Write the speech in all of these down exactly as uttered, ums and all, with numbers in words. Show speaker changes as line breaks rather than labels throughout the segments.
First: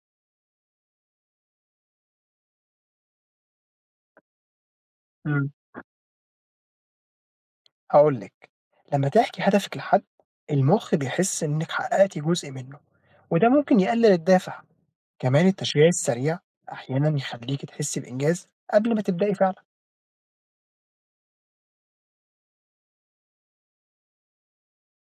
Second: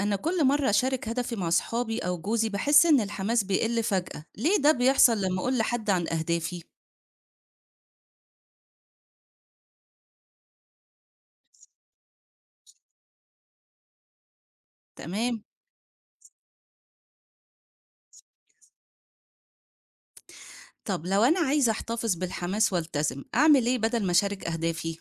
أنا كل مرة أشارك هدفي مع صحابي أو جوزي بحس إن الحماس بيقل فجأة، ليه ده بيحصل لما
إمم،
أقول لحد عن أهدافي؟
هاقول لِك، لمّا تحكي هدفِك لحد، المُخ بيحس إنِّك حققتِ جزء منه، وده ممكن يقلل الدافع.
تمام،
كمان التشجيع السريع أحيانًا يخلّيكِ تحسي بإنجاز قبل ما تبدئي فعلًا.
طب لو أنا عايزة أحتفظ بالحماس والتزم، أعمل إيه بدل ما أشارك أهدافي؟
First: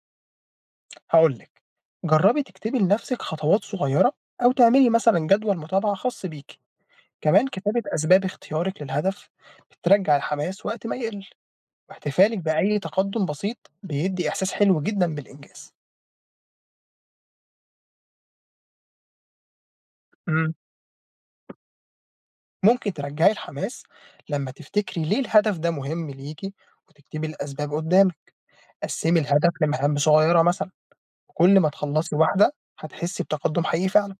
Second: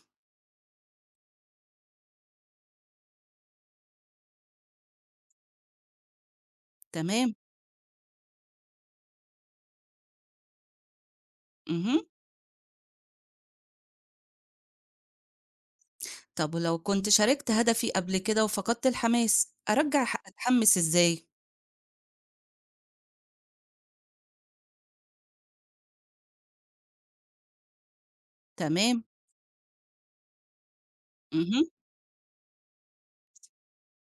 هاقول لِك، جرّبي تكتبي لنفسِك خطوات صغيرة أو تعملي مثلًا جدول متابعة خاص بيكِ.
تمام،
كمان كتابة أسباب اختيارِك للهدف بترجّع الحماس وقت ما يقل،
اها،
واحتفالِك بأي تقدُّم بسيط بيدّي إحساس حلو جدًا بالإنجاز.
طب ولو كنت شاركت هدفي قبل كده وفقدت الحماس، أرجع ح-
إمم.
أتحمس إزاي؟
ممكن ترجعي الحماس لما تفتكري ليه الهدف ده مهم ليكي وتكتبي الأسباب قدامك.
تمام،
قسّمي الهدف لمهام صغيرة مثلًا، وكل
اها،
ما تخلّصي واحدة هتحسّي بتقدُّم حقيقي فعلًا.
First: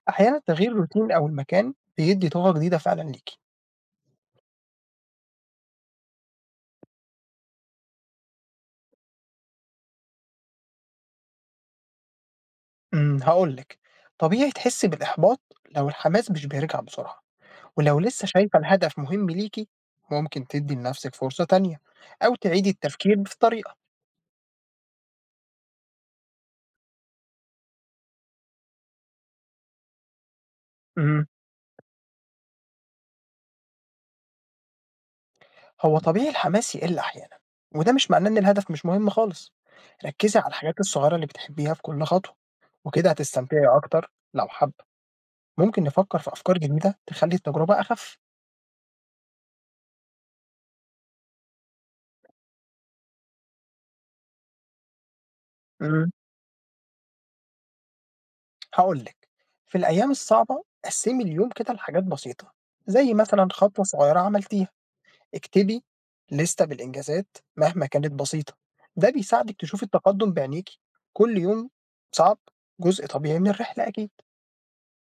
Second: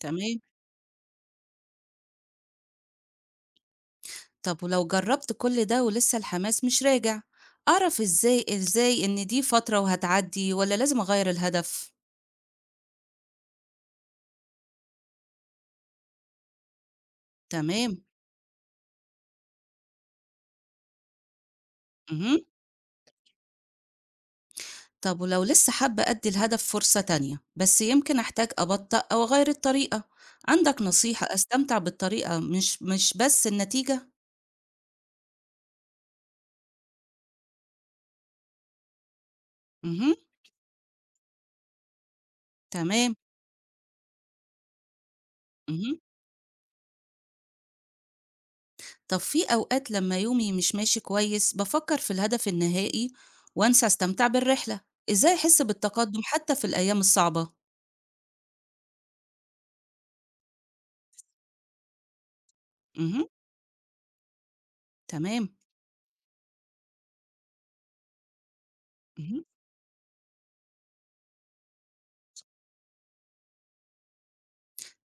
تمام،
أحيانًا تغيير الروتين أو المكان بيدّي طاقة جديدة فعلًا ليكِ.
طب ولو جربت كل ده ولسه الحماس مش راجع، أعرف إزاي إزاي إن دي فترة وهتعدي ولا لازم أغير الهدف؟
إمم، هاقول لِك، طبيعي تحسّي بالإحباط لو الحماس مش بيرجع بسرعة، ولو
تمام،
لسه شايفة الهدف مهم ليكِ ممكن تدّي لنفسِك فرصة تانية أو
مهم.
تعيدي التفكير في الطريقة.
طب ولو لسه حابة أدي الهدف فرصة تانية بس يمكن أحتاج أبطأ أو أغير الطريقة، عندك
إمم.
نصيحة أستمتع بالطريقة مش مش بس النتيجة؟
هو طبيعي الحماس يقل أحيانا، وده مش معناه إن الهدف مش مهم خالص.
مهم.
ركزي على الحاجات الصغيرة اللي بتحبيها في كل خطوة، وكده
تمام.
هتستمتعي أكتر. لو حابة ممكن
مهم.
نفكر في أفكار جديدة تخلي التجربة أخف.
طب في أوقات لما يومي مش ماشي كويس بفكر في الهدف النهائي وأنسى أستمتع بالرحلة، إزاي أحس
امم
بالتقدم حتى في الأيام الصعبة؟
هقولك، في الأيام الصعبة قسمي اليوم كده لحاجات بسيطة، زي
مهم.
مثلا خطوة صغيرة عملتيها.
تمام.
اكتبي لستة بالإنجازات مهما كانت بسيطة، ده
مهم.
بيساعدك تشوفي التقدم بعينيكي كل يوم. صعب جزء طبيعي من الرحلة أكيد.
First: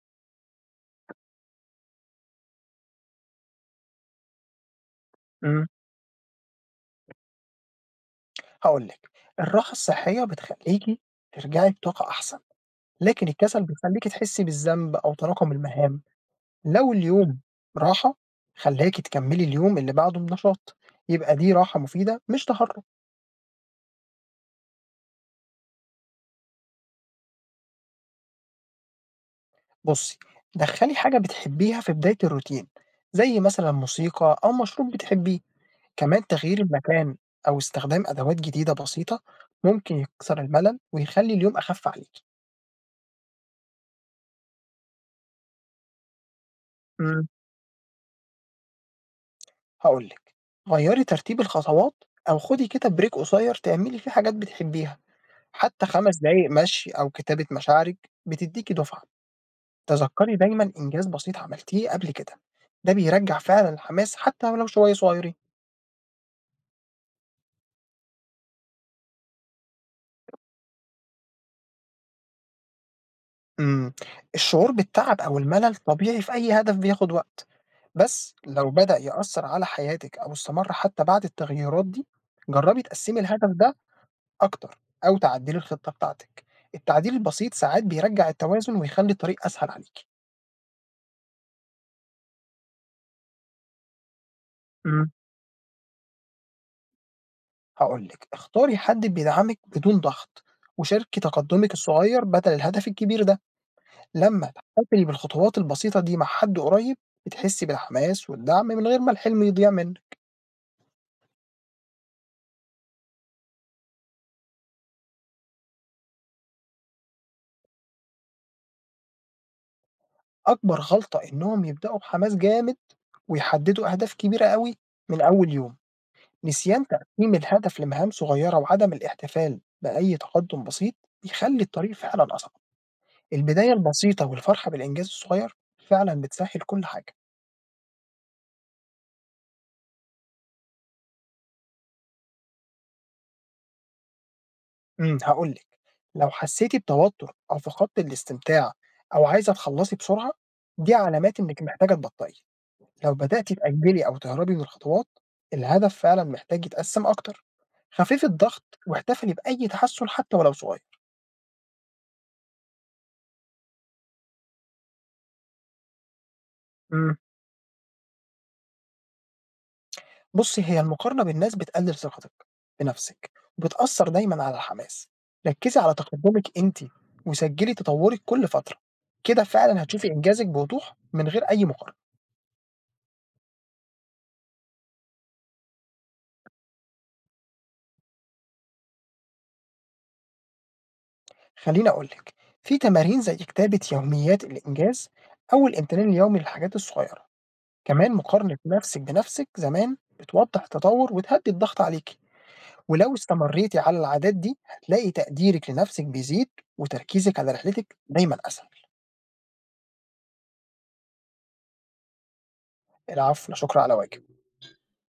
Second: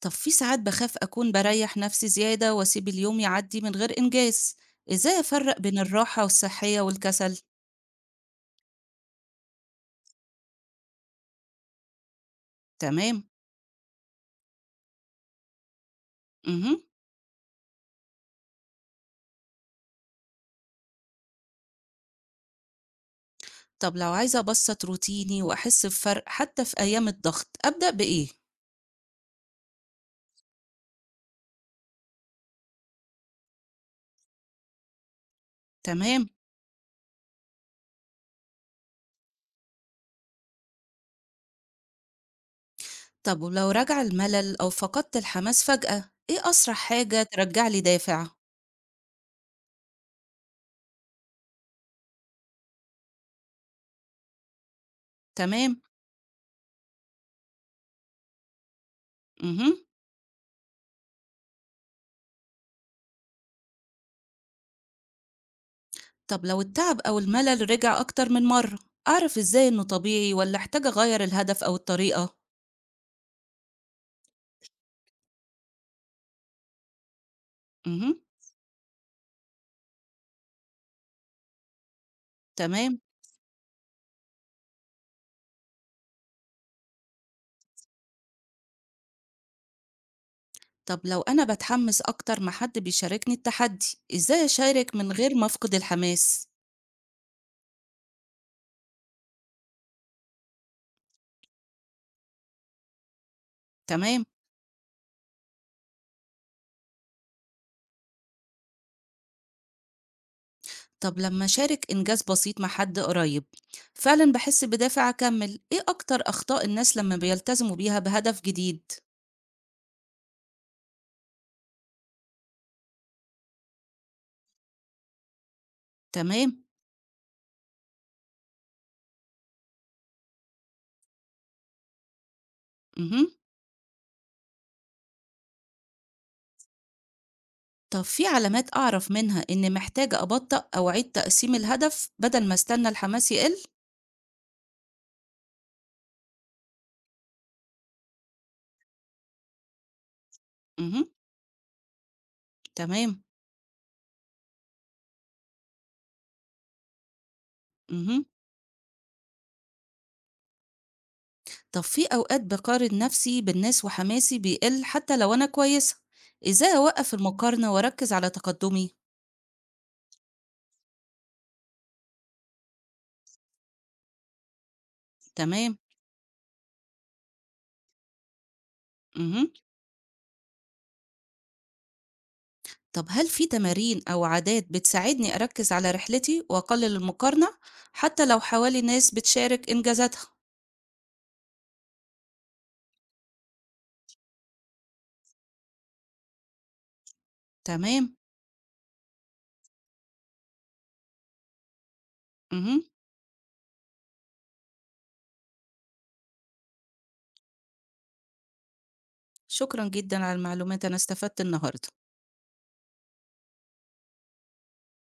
طب في ساعات بخاف أكون بريح نفسي زيادة وأسيب اليوم يعدي من غير إنجاز، إزاي أفرق
امم
بين الراحة والصحية والكسل؟
هاقول لِك، الراحة الصحية بتخلّيكِ ترجعي بطاقة أحسن،
تمام.
لكن الكسل بيخلّيكِ تحسّي بالذنب أو تراكُم المهام.
اهم.
لو اليوم راحة خلّاكِ تكمّلي اليوم اللي بعده بنشاط، يبقى دي راحة مفيدة مش تهرُّب.
طب لو عايزة أبسّط روتيني وأحس بفرق حتى في أيام الضغط، أبدأ بإيه؟
بُصّي، دخّلي حاجة بتحبّيها في بداية الروتين، زي مثلًا موسيقى أو مشروب بتحبّيه. كمان
تمام.
تغيير المكان أو استخدام أدوات جديدة بسيطة ممكن يكسر الملل ويخلّي اليوم أخَف عليكِ.
طب ولو رَجَع الملل أو فقدت الحماس فجأة، إيه أسرع حاجة
إمم.
ترجّع لي دافع؟
هاقول لِك، غيّري ترتيب الخطوات أو خدي كده break قصير تعملي فيه حاجات بتحبيها.
تمام.
حتى خمس دقايق مشي أو كتابة مشاعرِك بتدّيكِ دُفعة.
اهم.
تذكّري دايمًا إنجاز بسيط عملتيه قبل كده، ده بيرجّع فعلًا الحماس حتى ولو شوية صغيرين.
طب لو التعب أو الملل رِجِع أكتر من مرّة، أعرف إزاي إنه طبيعي والّا أحتاج أغيّر الهدف أو الطريقة؟
إمم، الشعور بالتعب أو الملل طبيعي في أي هدف بياخد وقت،
اهم.
بس لو بدأ يأثّر على حياتِك أو استمر حتى بعد التغييرات دي، جرّبي
تمام.
تقسّمي الهدف ده أكتر أو تعدلي الخطة بتاعتِك. التعديل البسيط ساعات بيرجّع التوازن ويخلّي الطريق أسهل عليكِ.
طب لو أنا باتحمّس أكتر ما حد بيشاركني التحدي، إزاي أشارك
إمم.
من غير ما أفقد الحماس؟
هاقول لِك، اختاري حد بيدعمِك بدون ضغط، وشاركي تقدمِك الصغير بدل الهدف الكبير ده.
تمام.
لمّا تحتفلي بالخطوات البسيطة دي مع حد قريب، بتحسي بالحماس والدعم من غير ما الحلم يضيع منِّك.
طب لما شارك إنجاز بسيط مع حد قريب فعلا بحس بدافع أكمل، إيه أكتر أخطاء الناس لما بيلتزموا بيها بهدف جديد؟
أكبر غلطة إنهم يبدأوا بحماس جامد ويحددوا أهداف كبيرة أوي من أول يوم.
تمام.
نسيان تقسيم الهدف لمهام صغيرة وعدم الاحتفال بأي تقدم بسيط بيخلي الطريق فعلا أصعب.
مهم.
البداية البسيطة والفرحة بالإنجاز الصغير فعلا بتسهل كل حاجة.
طب في علامات أعرف منها إني محتاجة أبطأ أو أعيد تقسيم الهدف بدل ما استنى الحماس يقل؟
امم هقولك، لو حسيتي بتوتر أو فقدت الاستمتاع أو عايزة تخلصي بسرعة، دي
مهم.
علامات إنك محتاجة تبطئي. لو
تمام.
بدأتي تأجلي أو تهربي من الخطوات الهدف فعلا محتاج يتقسم أكتر.
مهم.
خففي الضغط واحتفلي بأي تحسن حتى ولو صغير.
طب في أوقات بقارن نفسي بالناس وحماسي بيقل حتى لو أنا كويسة، إزاي أوقف
امم
المقارنة وأركز على تقدمي؟
بُصّي، هي المقارنة بالناس بتقلل ثقتِك بنَفْسِك، وبتأثّر دايمًا على الحماس.
تمام.
ركّزي على تقدُّمِك أنتِ، وسجّلي تطوُّرِك كل فترة، كده
مهم.
فعلًا هتشوفي إنجازِك بوضوح من غير أي مقارنة.
طب هل في تمارين أو عادات بتساعدني أركز على رحلتي وأقلل المقارنة حتى لو حوالي ناس بتشارك إنجازاتها؟
خلّيني أقول لِك، في تمارين زي كتابة يوميات الإنجاز أو الامتنان اليومي للحاجات الصغيرة. كمان
تمام.
مقارنة نَفْسِك بنَفْسِك زمان بتوضّح التطوُّر وتهدّي الضغط عليكِ،
مهم.
ولو استمرّيتِ على العادات دي هتلاقي تقديرِك لنَفْسِك بيزيد وتركيزِك على رحلتِك دايمًا أسهل.
شكرا جدا على المعلومات، أنا استفدت النهاردة.
العفو، لا شُكر على واجب.